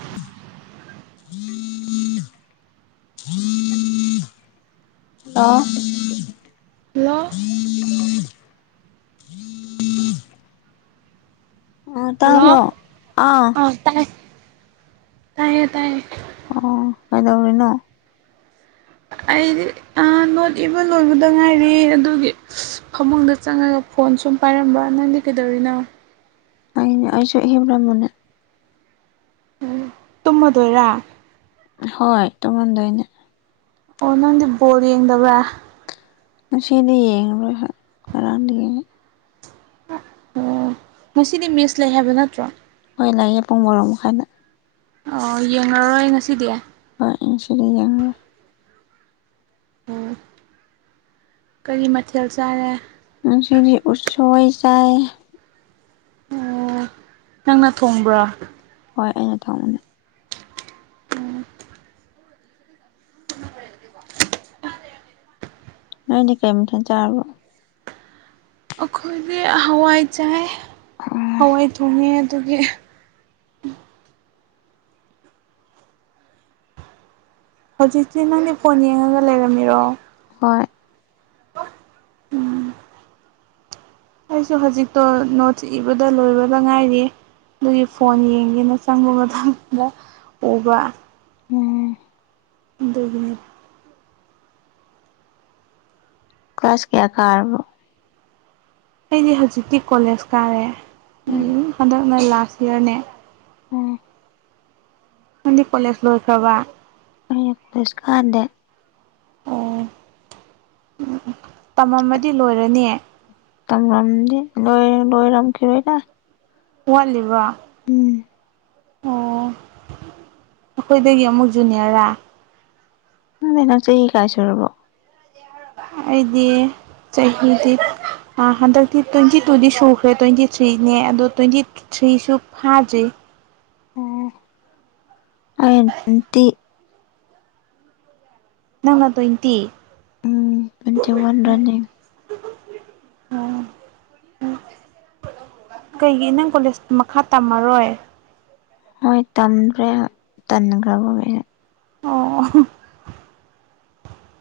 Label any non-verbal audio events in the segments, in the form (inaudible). (unintelligible) ꯑ ꯍꯂꯣ ꯑ ꯍꯜꯂꯣ ꯇꯥꯕ꯭ꯔꯣ ꯑꯥ ꯑ ꯇꯥꯏꯌꯦ ꯇꯥꯏꯌꯦ ꯇꯥꯏꯌꯦ ꯑꯣ ꯀꯩꯗꯧꯔꯤꯅꯣ ꯑꯩꯗꯤ ꯅꯣꯠ ꯏꯕ ꯂꯣꯏꯕꯗ ꯉꯥꯏꯔꯦ ꯑꯗꯨꯒꯤ ꯐꯃꯨꯡꯗ ꯆꯪꯉꯒ ꯐꯣꯟ ꯁꯨꯝ ꯄꯥꯏꯔꯝꯕ ꯅꯪꯗꯤ ꯀꯩꯗꯧꯔꯤꯅꯣ ꯑꯩꯅ ꯑꯩꯁꯨ ꯏꯕ꯭ꯔꯃꯣꯅꯦ ꯇꯨꯝꯝꯗꯣꯏꯔ ꯍꯣꯏ ꯇꯨꯝꯝꯗꯣꯅꯦ ꯑꯣ ꯅꯪꯗꯤ ꯕꯣꯜ ꯌꯦꯡꯗꯕ꯭ꯔꯥ ꯉꯁꯤꯗꯤ ꯌꯦꯡꯉꯔꯣꯏ ꯍ ꯉꯔꯥꯡꯗꯤ ꯌꯦꯡꯉꯦ ꯃꯁꯤꯗꯤ ꯃꯤꯁ ꯂꯩ ꯍꯥꯏꯕ ꯅꯠꯇ꯭ꯔꯣ ꯍꯣꯏ ꯂꯩꯌꯦ ꯄꯨꯡ ꯕꯥꯔꯣ ꯃꯈꯥꯏꯗ ꯑꯣ ꯌꯦꯡꯔꯣꯏ ꯉꯁꯤꯗꯤ ꯍꯣꯏ ꯑꯩ ꯉꯁꯤꯗꯤ ꯌꯦꯡꯉꯔꯣꯏ ꯎꯝ ꯀꯔꯤ ꯃꯊꯦꯜ ꯆꯥꯔꯦ ꯗꯤ ꯎꯠꯁꯣꯏ ꯆꯥꯏ ꯑꯣ ꯅꯪꯅ ꯊꯣꯡꯕ꯭ꯔꯥ ꯍꯣꯏ ꯑꯩꯅ ꯊꯣꯡꯕꯅꯦ ꯅꯪꯗꯤ ꯀꯩ ꯃꯊꯦꯜ ꯆꯔꯕꯣ ꯗꯤ ꯍꯋꯥꯏ ꯆꯥꯏ ꯍꯋꯥꯏ ꯊꯣꯡꯉꯦ ꯑꯗꯨꯒꯤ ꯍꯧꯖꯤꯛꯁꯤ ꯅꯪꯗꯤ ꯐꯣꯟ ꯌꯦꯡꯉꯒ ꯂꯩꯔꯝꯃꯤꯔꯣ ꯍꯣꯏ ꯎꯝ ꯑꯩꯁꯨ ꯍꯧꯖꯤꯛꯇꯣ ꯅꯣꯠꯁ ꯏꯕꯗ ꯂꯣꯏꯕꯗ ꯉꯥꯏꯔꯤ ꯑꯗꯨꯒꯤ ꯐꯣꯟ ꯌꯦꯡꯒꯦꯅ (unintelligible) ꯎꯕ ꯎꯝ ꯑꯗꯨꯒꯤꯅꯦ ꯀ꯭ꯂꯥꯁ ꯀꯌꯥ ꯀꯥꯔꯕꯣ ꯑꯩꯗꯤ ꯍꯧꯖꯤꯛꯇꯤ ꯀꯣꯂꯦꯖ ꯀꯥꯔꯦ ꯍꯟꯗꯛꯅ ꯂꯥꯁ ꯏꯌꯥꯔꯅꯦ ꯎꯝ ꯅꯪꯗꯤꯀꯣꯂꯦꯖ ꯂꯣꯏꯈ꯭ꯔꯕ ꯑꯩ ꯀꯣꯂꯦꯖ ꯀꯥꯗꯦ ꯑꯣ ꯎꯝ ꯇꯝꯃꯝꯃꯗꯤ ꯂꯣꯏꯔꯅꯤ ꯇꯝꯔꯝꯗꯤ ꯂꯣꯏꯔ ꯂꯣꯏꯔꯝꯈꯤꯔꯣꯏꯗ ꯋꯥꯠꯂꯤ ꯕꯔ꯭ ꯎꯝ ꯑꯣ ꯑꯩꯈꯣꯏꯗꯒꯤ ꯑꯃꯨꯛ ꯖꯨꯅꯤꯌꯔꯥ ꯈꯪꯗꯦ ꯅꯪ ꯆꯍꯤ ꯀꯥꯏ ꯁꯨꯔꯕꯣ ꯑꯩꯗꯤ ꯆꯍꯤꯗꯤ ꯍꯟꯗꯛꯇꯤ ꯇꯣꯏꯟꯇꯤ ꯇꯨꯗꯤ ꯁꯨꯈ꯭ꯔꯦ ꯇꯣꯏꯟꯇꯤ ꯊ꯭ꯔꯤꯅꯦ ꯑꯗꯣ ꯇꯣꯏꯟꯇꯤ ꯊ꯭ꯔꯤꯁꯨꯨ ꯐꯥꯗꯔ꯭ꯤ ꯑꯣ ꯑꯩꯗꯤ ꯅꯪꯅ ꯇꯣꯏꯟꯇꯤ ꯇꯣꯏꯟꯇꯤꯋꯥꯟ ꯔꯟꯅꯤꯡ ꯀꯩꯒꯤ ꯅꯪ ꯀꯣꯂꯦꯖ ꯃꯈꯥ ꯇꯝꯃꯔꯣꯏ ꯍꯣꯏ ꯇꯟꯈꯔ꯭ꯦ ꯇꯟꯈ꯭ꯔꯕꯒꯤ ꯑꯣ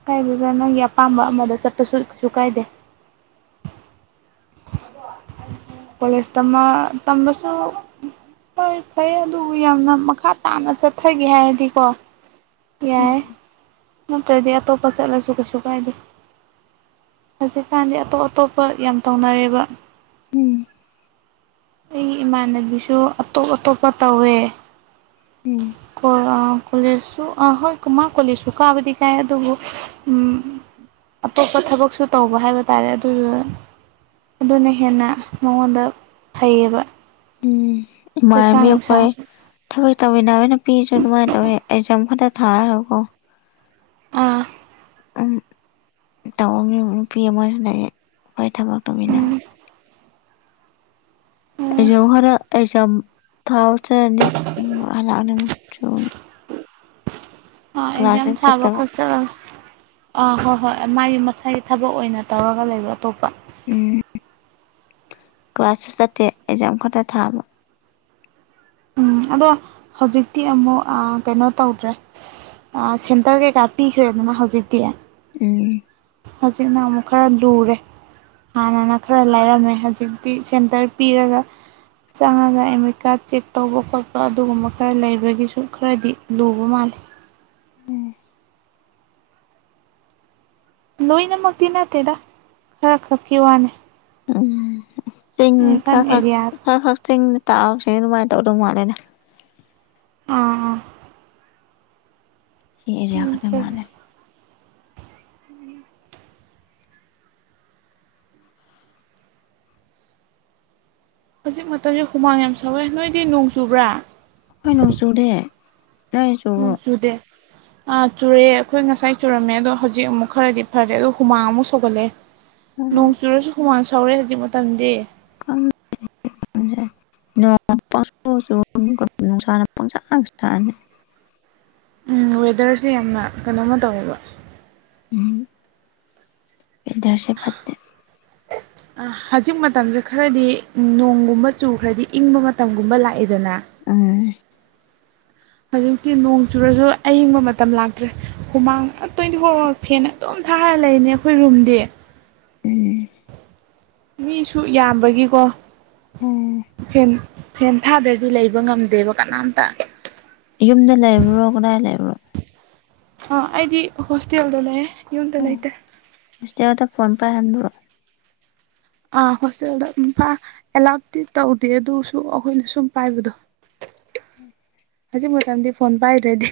ꯀꯥꯏꯗꯦꯗ ꯅꯪꯒꯤ ꯑꯄꯥꯝꯕ ꯑꯃꯗ ꯆꯠꯄꯁꯨ ꯀꯩꯁꯨ ꯀꯥꯏꯗꯦ ꯀꯣꯂꯦꯖ ꯇꯝꯃ ꯇꯝꯕꯁꯨ ꯍꯣꯏ ꯐꯩꯌꯦ ꯑꯗꯨꯕꯨ ꯌꯥꯝꯅ ꯃꯈꯥ ꯇꯥꯅ ꯆꯠꯊꯒꯦ ꯍꯥꯏꯔꯗꯤꯀꯣ ꯎꯝ ꯌꯥꯏ ꯅꯠꯇ꯭ꯔꯗꯤ ꯑꯇꯣꯞꯄ ꯆꯠꯂꯁꯨ ꯀꯩꯁꯨ ꯀꯥꯏꯗꯦ ꯍꯧꯖꯤꯛꯀꯥꯟꯗꯤ ꯑꯇꯣꯞ ꯑꯇꯣꯞꯄ ꯌꯥꯝ ꯇꯧꯅꯔꯦꯕ ꯎꯝ ꯑꯩꯒꯤ ꯏꯃꯥꯟꯅꯕꯤꯁꯨ ꯑꯇꯣꯞ ꯑꯇꯣꯞꯄ ꯇꯧꯋꯦ ꯎꯝ ꯀꯣꯂꯦꯖꯁꯨ ꯑꯥ ꯍꯣꯏ ꯀꯨꯃꯥ ꯀꯣꯂꯦꯖꯁꯨ ꯀꯥꯕꯗꯤ ꯀꯥꯏ ꯑꯗꯨꯕꯨ ꯑꯇꯣꯞꯄ ꯊꯕꯛꯁꯨ ꯇꯧꯕ ꯍꯥꯏꯕ ꯇꯥꯔꯦ ꯑꯗꯨꯗꯨ ꯑꯗꯨꯅ ꯍꯦꯟꯅ ꯃꯉꯣꯟꯗ ꯐꯩꯌꯦꯕ ꯎꯝ ꯄꯩꯁꯥ ꯏꯃꯥꯟꯅꯕꯤ ꯑꯈꯣꯏ ꯅꯨꯡꯁꯥꯁꯨ ꯊꯕꯛ ꯇꯧꯃꯤꯟꯅꯕꯅ ꯅꯨꯄꯤꯁꯨ ꯑꯗꯨꯃꯥꯏꯅ ꯇꯧꯋꯦ ꯑꯦꯛꯖꯥꯝ ꯈꯛꯇ ꯊꯥꯔꯒꯀꯣ ꯑꯥ ꯇꯧꯔꯝꯃꯤꯕ ꯅꯨꯄꯤ ꯃꯣꯏ ꯍꯜꯂꯛꯑꯦ ꯑꯩꯈꯣꯏ ꯊꯕꯛ ꯇꯧꯃꯤꯟꯅꯕ ꯎꯝ ꯑꯩꯖꯨ ꯍꯔ ꯑꯦꯛ ꯖꯥꯝ ꯊꯥꯕ ꯆꯠꯔꯅꯤ (unintelligible) ꯑ ꯑꯦꯛꯖꯥꯝ ꯀ꯭ꯂꯥꯁꯁꯨ ꯊꯥꯕ ꯆꯠꯇꯕ (unintelligible) ꯑꯥ ꯍꯣꯏ ꯍꯣꯏ ꯃꯥꯏ ꯃꯁꯥꯏ ꯊꯕꯛ ꯑꯣꯏꯅ ꯇꯧꯔꯒ ꯂꯩꯕ ꯑꯇꯣꯞꯄ ꯎꯝ ꯀ꯭ꯂꯥꯁꯁꯨ ꯆꯠꯇꯦ ꯑꯦꯛꯖꯥꯝ ꯈꯇ ꯊꯥꯕ ꯎꯝ ꯑꯗꯣ ꯍꯧꯖꯤꯛꯇꯤ ꯑꯃꯨꯛ ꯀꯩꯅꯣ ꯇꯧꯗ꯭ꯔꯦ ꯑꯥ ꯁꯦꯟꯇꯔ ꯀꯩꯀꯥ ꯄꯤꯈ꯭ꯔꯦꯗꯅ ꯍꯧꯖꯤꯛꯇꯤ ꯎꯝ ꯍꯧꯖꯤꯛꯅ ꯑꯃꯨꯛ ꯈꯔ ꯂꯨꯔꯦ ꯍꯥꯟꯅꯅ ꯈꯔ ꯂꯥꯏꯔꯝꯃꯦ ꯍꯧꯖꯤꯛꯇꯤ ꯁꯦꯟꯇꯔ ꯄꯤꯔꯒ ꯆꯪꯉꯒ ꯑꯦꯗꯃꯤꯠ ꯀꯥꯔꯗ ꯆꯦꯛ ꯇꯧꯕ ꯈꯣꯠꯄ ꯑꯗꯨꯒꯨꯝꯕ ꯈꯔ ꯂꯩꯕꯒꯤꯁꯨ ꯈꯔꯗꯤ ꯂꯨꯕ ꯃꯥꯜꯂꯤ ꯂꯣꯏꯅꯃꯛꯇꯤ ꯅꯠꯇꯦꯗ ꯈꯔ ꯈꯛꯀꯤ ꯋꯥꯅꯦ ꯎꯝ ꯆꯤꯡ ꯈꯔ ꯈꯛ ꯑꯦꯔꯤꯌꯥꯗ ꯈꯔ ꯈꯛ ꯆꯤꯡ ꯇꯥꯕꯁꯤꯡ ꯑꯗꯨꯃꯥꯏ ꯇꯧꯗꯧ ꯃꯥꯜꯂꯦꯅꯦ ꯑꯥ ꯁꯤ ꯑꯦꯔꯤꯌꯥ ꯈꯇ ꯃꯥꯥꯜꯂꯦ ꯍꯧꯖꯤꯛ ꯃꯇꯝꯁꯦ ꯍꯨꯃꯥꯡ ꯌꯥꯝ ꯁꯥꯎꯋꯦ ꯅꯣꯏꯗꯤ ꯅꯣꯡ ꯆꯨꯕ꯭ꯔꯥ ꯍꯣꯏ ꯅꯣꯡꯆꯨꯗꯦ ꯃꯁꯨꯨꯗꯦ ꯥ ꯆꯨꯔꯛꯑꯦ ꯑꯩꯈꯣꯏ ꯉꯁꯥꯏ ꯆꯨꯔꯝꯃꯦ ꯑꯗꯣ ꯍꯧꯖꯤꯛ ꯑꯃꯨꯛ ꯈꯔꯗꯤ ꯐꯔꯦ ꯑꯗꯣ ꯍꯨꯃꯥꯡ ꯑꯃꯨꯛ ꯁꯧꯒꯠꯂꯑꯦ ꯅꯣꯡ ꯆꯨꯔꯁꯨ ꯍꯨꯃꯥꯟ ꯁꯧꯔꯦ ꯍꯧꯖꯤꯛ ꯃꯇꯝꯗꯤ ꯑꯪ ꯅꯨꯡꯁꯁꯨ ꯁꯅꯤ ꯋꯦꯗꯔꯁꯦ ꯌꯥꯝꯅ ꯀꯩꯅꯣꯃ ꯇꯧꯋꯦꯕ ꯎꯝ ꯐꯗꯔꯁꯦ ꯐꯠꯠꯇꯦ (inaudible) ꯍꯧꯖꯤꯛ ꯃꯇꯝꯁꯦ ꯈꯔꯗꯤ ꯅꯣꯡꯒꯨꯝꯕ ꯆꯨ ꯈꯔꯗꯤ ꯏꯪꯕ ꯃꯇꯝꯒꯨꯝꯕ ꯂꯥꯛꯑꯦꯗꯅ ꯑ ꯍꯧꯖꯤꯛꯇꯤ ꯅꯣꯡ ꯆꯨꯔꯁꯨ ꯑꯌꯤꯡꯕ ꯃꯇꯝ ꯂꯥꯛꯇ꯭ꯔꯦ ꯍꯨꯃꯥꯡ ꯇ꯭ꯋꯦꯟꯇꯤ ꯐꯣꯔ ꯑꯋꯥꯔ ꯐꯦꯟ ꯑꯗꯨꯝ ꯊꯥꯈꯔ ꯂꯩꯅꯦ ꯑꯩꯈꯣꯏ ꯔꯨꯝꯗꯤ ꯑ ꯃꯤꯁꯨ ꯌꯥꯝꯕꯒꯤꯀꯣ ꯎꯝ ꯐꯦꯟ ꯍꯦꯟꯊꯥꯗ꯭ꯔꯗꯤ ꯂꯩꯕ ꯉꯝꯗꯦꯕ ꯀꯅꯥꯝꯇ ꯌꯨꯝꯗ ꯂꯩꯕ꯭ꯔꯣ ꯀꯗꯥꯏ ꯂꯩꯕ꯭ꯔꯣ ꯑ ꯑꯩꯗꯤ ꯍꯣꯁꯇꯦꯜꯗ ꯂꯩꯌꯦꯦ ꯌꯨꯝꯗ ꯂꯩꯇ꯭ꯔꯦ ꯇꯗ ꯐꯣꯟ ꯄꯔ ꯍꯟꯕ꯭ꯔꯣ ꯑꯥ ꯍꯣꯁꯇꯦꯜꯗꯝ ꯐ ꯑꯦꯂꯥꯎꯇꯤ ꯇꯧꯗꯦ ꯑꯗꯨꯁꯨ ꯑꯩꯈꯣꯏꯅ ꯁꯨꯝ ꯄꯥꯏꯕꯗꯣ ꯍꯧꯖꯤꯛ ꯃꯇꯝꯗꯤ ꯐꯣꯟ ꯄꯥꯏꯗ꯭ꯔꯗꯤ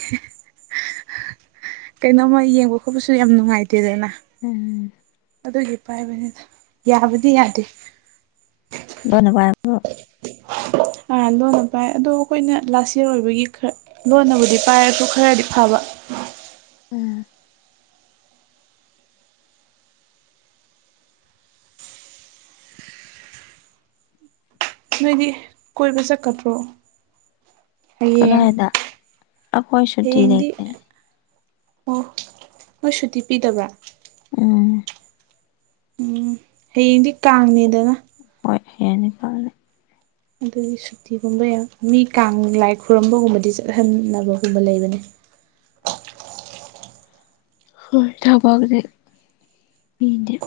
ꯀꯩꯅꯣꯝꯃ ꯌꯦꯡꯕ ꯈꯣꯠꯄꯁꯨ ꯌꯥꯝ ꯅꯨꯡꯉꯥꯏꯇꯦꯗꯅ ꯎꯝ ꯑꯗꯨꯒꯤ ꯄꯥꯏꯕꯅꯤꯗ ꯌꯥꯕꯗꯤ ꯌꯥꯗꯦ ꯕꯥꯏ ꯑꯥ ꯂꯣꯟꯅ ꯄꯥꯏ ꯑꯗꯣ ꯑꯩꯈꯣꯏꯅ ꯂꯥꯁ ꯌꯔ ꯑꯣꯏꯕꯒꯤ ꯈꯔ ꯂꯣꯟꯅꯕꯨꯗꯤ ꯄꯥꯏꯔꯁꯨ ꯈꯔꯗꯤ ꯐꯕ ꯎꯝ ꯅꯣꯏꯗꯤ ꯀꯣꯏꯕ ꯆꯠꯀꯗ꯭ꯔꯣ ꯌꯦꯡ ꯀꯗꯥꯏꯗ ꯑꯩꯈꯣꯏ ꯁꯨꯇꯤ ꯍꯌꯦꯡꯗꯤ ꯂꯩꯇꯦ ꯑꯣ ꯍꯣꯏ ꯁꯨꯇꯤ ꯄꯤꯗꯕ꯭ꯔꯥ ꯑ ꯎꯝ ꯍꯌꯦꯡꯗꯤ ꯀꯥꯡꯅꯦꯗꯅ ꯍꯣꯏ ꯍꯦꯅꯤꯀ ꯑꯗꯒꯤ ꯁꯨꯇꯤꯒꯨꯝꯕ ꯌꯥꯝ ꯃꯤ ꯀꯥꯡ ꯂꯥꯏ ꯈꯨꯔꯨꯝꯕꯒꯨꯝꯕꯗꯤ ꯆꯠꯍꯟꯅꯕꯒꯨꯝꯕ ꯂꯩꯕꯅꯤ ꯍꯣꯏ ꯊꯕꯛꯁꯦ ꯃꯤꯅꯦꯦ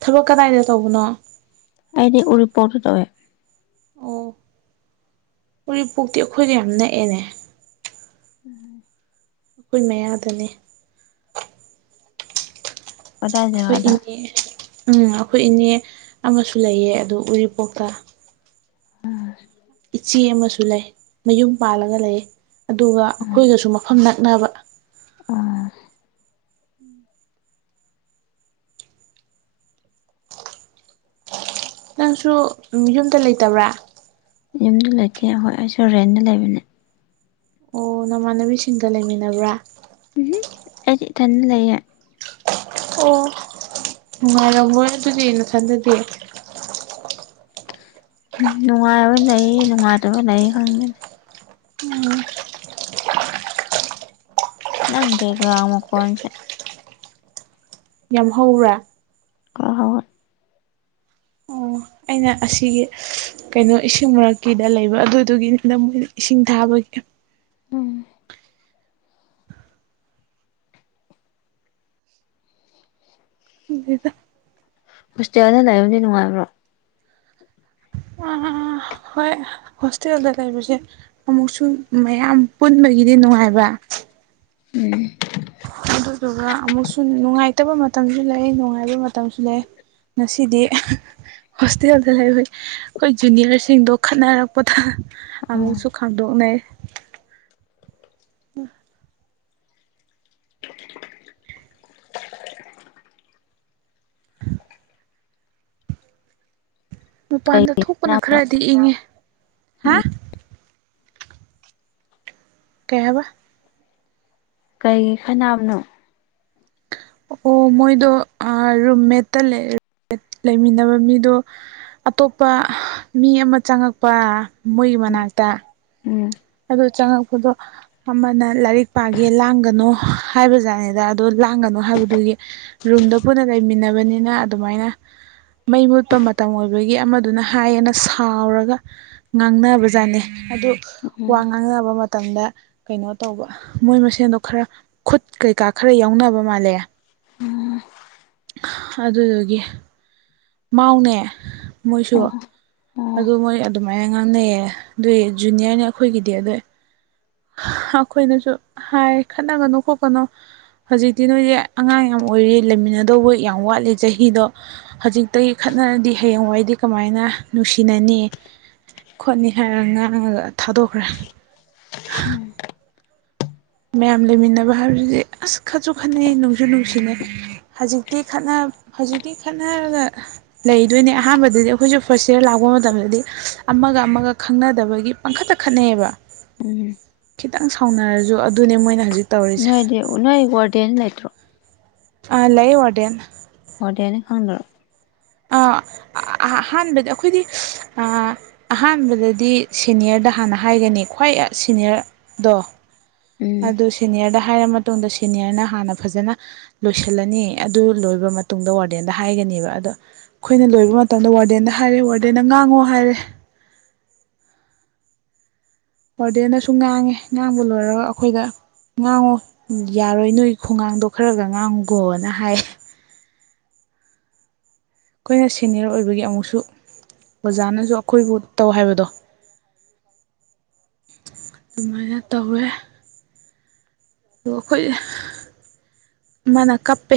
ꯊꯕꯛ ꯀꯗꯥꯏꯗ ꯇꯧꯕꯅꯣ ꯑꯩꯗꯤ ꯎꯔꯤꯄꯣꯔꯠꯇ ꯇꯧꯋꯦ ꯑꯣ ꯎꯔꯤꯄꯣꯛꯇꯤ ꯑꯩꯈꯣꯏꯗ ꯌꯥꯝ ꯅꯛꯑꯦꯅꯦ ꯎꯝ ꯑꯩꯈꯣꯏ ꯃꯌꯥꯗꯅꯦ ꯀꯗꯥꯏ ꯑꯩꯈꯣꯏ ꯖꯒꯥꯗ ꯏꯅꯦ ꯎꯝ ꯑꯩꯈꯣꯏ ꯏꯅꯦ ꯑꯃꯁꯨ ꯂꯩꯌꯦ ꯑꯗꯨ ꯎꯔꯤꯄꯣꯛꯇ ꯎꯝ ꯆꯦ ꯑꯃꯁꯨ ꯂꯩ ꯃꯌꯨꯝ ꯄꯥꯜꯂꯒ ꯂꯩ ꯑꯗꯨꯒ ꯑꯩꯈꯣꯏꯒꯁꯨ ꯃꯐꯝ ꯅꯛꯅꯕ ꯑ ꯅꯪꯁꯨ ꯌꯨꯝꯗ ꯂꯩꯇꯕ꯭ꯔꯥ ꯌꯨꯝꯗ ꯂꯩꯇꯦ ꯑꯩ ꯍꯣꯏ ꯑꯩꯁꯨ ꯔꯦꯟꯗ ꯂꯩꯕꯅꯦ ꯑꯣ ꯅꯃꯥꯟꯅꯕꯤꯁꯤꯡꯒ ꯂꯩꯃꯤꯟꯅꯕ꯭ꯔꯥ ꯎꯝ ꯍꯥꯏ ꯈ ꯂꯩꯦ ꯑꯣ ꯅꯨꯡꯉꯥꯏꯔꯝꯃꯣꯏꯅ ꯑꯗꯨꯗꯤ ꯅꯊꯟꯗꯗꯤ ꯎ ꯅꯨꯡꯉꯥꯏꯕ ꯂꯩꯌꯦ ꯅꯨꯡꯉꯥꯏꯇꯕ ꯂꯩ ꯈꯪꯗ ꯎꯝ ꯅꯪ ꯀꯦꯒ꯭ꯔꯥ ꯃ ꯀꯣꯟꯁꯦ꯫ ꯌꯥꯝ ꯍꯧꯔꯥ (unintelligible) ꯑꯣ ꯑꯩꯅ ꯑꯁꯤꯒꯤ ꯀꯩꯅꯣ ꯏꯁꯤꯡ ꯃꯔꯛꯀꯤꯗ ꯂꯩꯕ ꯑꯗꯨꯗꯨꯒꯤꯅꯤꯅ ꯃꯣꯏꯅ ꯏꯁꯤꯡ ꯊꯥꯕꯒꯤ ꯎꯝ ꯈꯪꯗꯦꯗꯥ ꯫ ꯍꯣꯁꯇꯦꯜꯅ ꯂꯩꯔꯝꯗꯤ ꯅꯨꯡꯉꯥꯏꯕ꯭ꯔꯣ (unintelligible) ꯍꯣꯏ ꯍꯣꯁꯇꯦꯜꯗ ꯂꯩꯕꯁꯦ ꯑꯃꯨꯛꯁꯨ ꯃꯌꯥꯝ ꯄꯨꯟꯕꯒꯤꯗꯤ ꯅꯨꯡꯉꯥꯏꯕ ꯎꯝ ꯑꯗꯨꯗꯨꯒ ꯑꯃꯨꯛꯁꯨ ꯅꯨꯡꯉꯥꯏꯇꯕ ꯃꯇꯝꯁꯨ ꯂꯩ ꯅꯨꯡꯉꯥꯏꯕ ꯃꯇꯝꯁꯨ ꯂꯩ꯫ ꯉꯁꯤꯗꯤ ꯍꯣꯁꯇꯦꯜꯗ ꯂꯩꯕꯩ ꯑꯩꯈꯣꯏ ꯖꯨꯅꯤꯌꯔꯁꯤꯡꯗꯣ ꯈꯠꯅꯔꯛꯄꯗ ꯑꯣ ꯑꯃꯃꯨꯛꯁꯨ ꯈꯥꯃꯗꯣꯛꯅꯩ ꯫ ꯃꯄꯥꯟꯗ ꯀꯩꯒꯤ ꯊꯣꯛꯄꯅ ꯈꯠꯅꯕ ꯈꯔꯗꯤ ꯏꯪꯉꯦ ꯍꯥ ꯎꯝ ꯀꯩ ꯍꯥꯏꯕꯥ ꯀꯩꯒꯤ ꯈꯅꯥꯝꯅꯣ ꯑꯣ ꯃꯣꯏꯗꯣ ꯔꯨꯝꯃꯦꯠꯇ ꯂꯩꯃꯤꯟꯅꯕ ꯃꯤꯗꯣ ꯑꯇꯣꯞꯄ ꯃꯤ ꯑꯃ ꯆꯪꯉꯛꯄ ꯃꯣꯏꯒꯤ ꯃꯅꯥꯛꯇ ꯎꯝ ꯑꯗꯣ ꯆꯉꯛꯄꯗꯣ ꯑꯃꯅ ꯂꯥꯏꯔꯤꯛ ꯄꯥꯒꯦ ꯂꯥꯡꯒꯅꯣ ꯍꯥꯏꯕꯖꯥꯠꯅꯤꯗ ꯑꯗꯣ ꯂꯥꯡꯒꯅꯨ ꯍꯥꯏꯕꯗꯨꯒꯤ ꯔꯨꯝꯗ ꯄꯨꯟꯅ ꯂꯩꯃꯤꯟꯅꯕꯅꯤꯅ ꯑꯗꯨꯃꯥꯏꯅ ꯃꯩ ꯃꯨꯠꯄ ꯃꯇꯝ ꯑꯣꯏꯕꯒꯤ ꯑꯃꯗꯨꯅ ꯍꯥꯏꯌꯦꯅ ꯁꯥꯎꯔꯒ ꯉꯥꯡꯅꯕꯖꯥꯠꯅꯤ ꯑꯗꯨ ꯋꯥ ꯎꯝ ꯉꯥꯡꯅꯕ ꯃꯇꯝꯗ ꯀꯩꯅꯣ ꯇꯧꯕ ꯃꯣꯏ ꯃꯁꯦꯟꯗꯣ ꯈꯔ ꯈꯨꯠ ꯀꯩꯀꯥ ꯈꯔ ꯌꯥꯎꯅꯕ ꯃꯥꯜꯂꯦ꯫ ꯎꯝ ꯑꯗꯨꯗꯨꯒꯤ꯫ ꯃꯥꯎꯅꯦ ꯃꯣꯏꯁꯨ꯫ ꯑꯣ ꯑꯣ ꯑꯗꯨ ꯃꯣꯏ ꯑꯗꯨꯃꯥꯏꯅ ꯉꯥꯡꯅꯩꯌꯦ ꯑꯗꯨꯏ ꯖꯨꯅꯤꯌꯔꯅꯦ ꯑꯩꯈꯣꯏꯒꯤꯗꯤ ꯑꯩꯈꯣꯏꯅꯁꯨ ꯍꯥꯏ ꯈꯠꯅꯒꯅꯨ ꯈꯣꯠꯀꯅꯨ ꯍꯧꯖꯤꯛꯇꯤ ꯅꯣꯏꯁꯦ ꯑꯉꯥꯡ ꯌꯥꯝ ꯑꯣꯏꯔꯤ ꯂꯩꯃꯤꯟꯅꯗꯧꯕ ꯌꯥꯝ ꯋꯥꯠꯂꯤ ꯆꯍꯤꯗꯣ ꯍꯧꯖꯤꯛꯇꯇꯩ ꯈꯠꯅꯔꯗꯤ ꯍꯌꯦꯡꯋꯥꯏꯗꯤ ꯀꯃꯥꯏꯅ ꯅꯨꯡꯁꯤꯅꯅꯤ꯫ ꯈꯣꯠꯅꯤ ꯍꯥꯏꯔꯒ ꯉꯥꯡꯉꯒ ꯊꯥꯗꯣꯛꯈ꯭ꯔꯦ꯫ ꯎꯝ (inaudible) ꯃꯌꯥꯝ ꯂꯩꯃꯤꯟꯅꯕ ꯍꯥꯏꯕꯁꯤꯗꯤ ꯑꯁ ꯈꯠꯁꯨ ꯈꯠꯅꯩ ꯅꯨꯡꯁꯨ ꯅꯨꯡꯁꯤꯅꯦ꯫ ꯍꯧꯖꯤꯛꯇꯤ ꯍꯧꯖꯤꯛꯇꯤ ꯈꯠꯅꯔꯒ ꯂꯩꯗꯣꯏꯅꯦ ꯑꯍꯥꯟꯕꯗꯗꯤ ꯑꯩꯈꯣꯏꯁꯨ ꯐꯥꯔꯁ ꯏꯌꯥꯔ ꯂꯥꯛꯄ ꯃꯇꯝꯗꯗꯤ ꯑꯃꯒ ꯑꯃꯒ ꯈꯪꯅꯗꯕꯒꯤ ꯄꯡꯈꯠ ꯇ ꯈꯠꯅꯩꯑꯌꯦꯕ ꯎꯝ ꯈꯤꯇꯪ ꯁꯥꯎꯅꯔꯁꯨ ꯑꯗꯨꯅꯦ ꯃꯣꯏꯅ ꯍꯧꯖꯤꯛ ꯇꯧꯔꯤꯁꯦ ꯅꯣꯏꯗꯤ ꯅꯣꯏ ꯋꯥꯔꯗꯦꯟ ꯂꯩꯇ꯭ꯔꯣ? ꯑ ꯂꯩ ꯑꯣꯗꯦꯟ ꯋꯔꯗꯦꯟꯗꯤ ꯈꯪꯗꯔꯣ? ꯑ ꯑꯍꯥꯟꯕꯗꯤ ꯑꯩꯈꯣꯏꯗꯤ ꯑꯍꯥꯟꯕꯗꯗꯤ ꯁꯦꯅꯤꯌꯔꯗꯍꯥꯟꯅ ꯍꯥꯏꯒꯅꯤ ꯈ꯭ꯋꯥꯏ ꯁꯤꯦꯅꯤꯌꯔꯗꯣ ꯎꯝ ꯑꯗꯨ ꯁꯦꯅꯤꯌꯔ ꯍ ꯍꯥꯏꯔ ꯃꯇꯨꯡꯗ ꯁꯦꯅꯤꯌꯔꯅ ꯍꯥꯟꯅ ꯐꯖꯅ ꯂꯣꯏꯁꯤꯜꯂꯅꯤ ꯑꯗꯨ ꯂꯣꯏꯕ ꯃꯇꯨꯡꯗ ꯋꯥꯔꯗꯦꯟꯗ ꯍꯥꯏꯒꯅꯦꯕ ꯑꯗꯣ ꯑꯩꯈꯣꯏꯅ ꯂꯣꯏꯕ ꯃꯇꯝꯗ ꯋꯥꯔꯗꯦꯟꯗ ꯍꯥꯏꯔꯦ ꯋꯥꯔꯗ‌ꯦꯟꯅ ꯉꯥꯡꯉꯣ ꯍꯥꯏꯔꯦ ꯋꯔꯗꯦꯟꯗꯁꯨ ꯉꯥꯡꯉꯦ ꯉꯥꯡꯕ ꯂꯣꯏꯔꯒ ꯑꯩꯈꯣꯏꯗ ꯉꯥꯡꯉꯣ ꯌꯥꯔꯣꯏ ꯅꯣꯏ ꯈꯨꯉꯥꯡꯗꯣ ꯈꯔꯒ ꯉꯥꯡꯉꯨꯒꯣꯅ ꯍꯥꯏꯌꯦ ꯑꯩꯈꯣꯏꯅ ꯁꯦꯅꯤꯌꯔ ꯑꯣꯏꯕꯒꯤ ꯑꯃꯨꯛꯁꯨ ꯑꯣꯖꯥꯅꯁꯨ ꯑꯩꯈꯣꯏꯕꯨ ꯇꯧ ꯍꯥꯏꯕꯗꯣ ꯑꯗꯨꯃꯥꯏꯅ ꯇꯧꯋꯦ ꯑꯗꯨ ꯑꯩꯈꯣꯏ ꯃꯥꯅ ꯀꯞꯄꯦ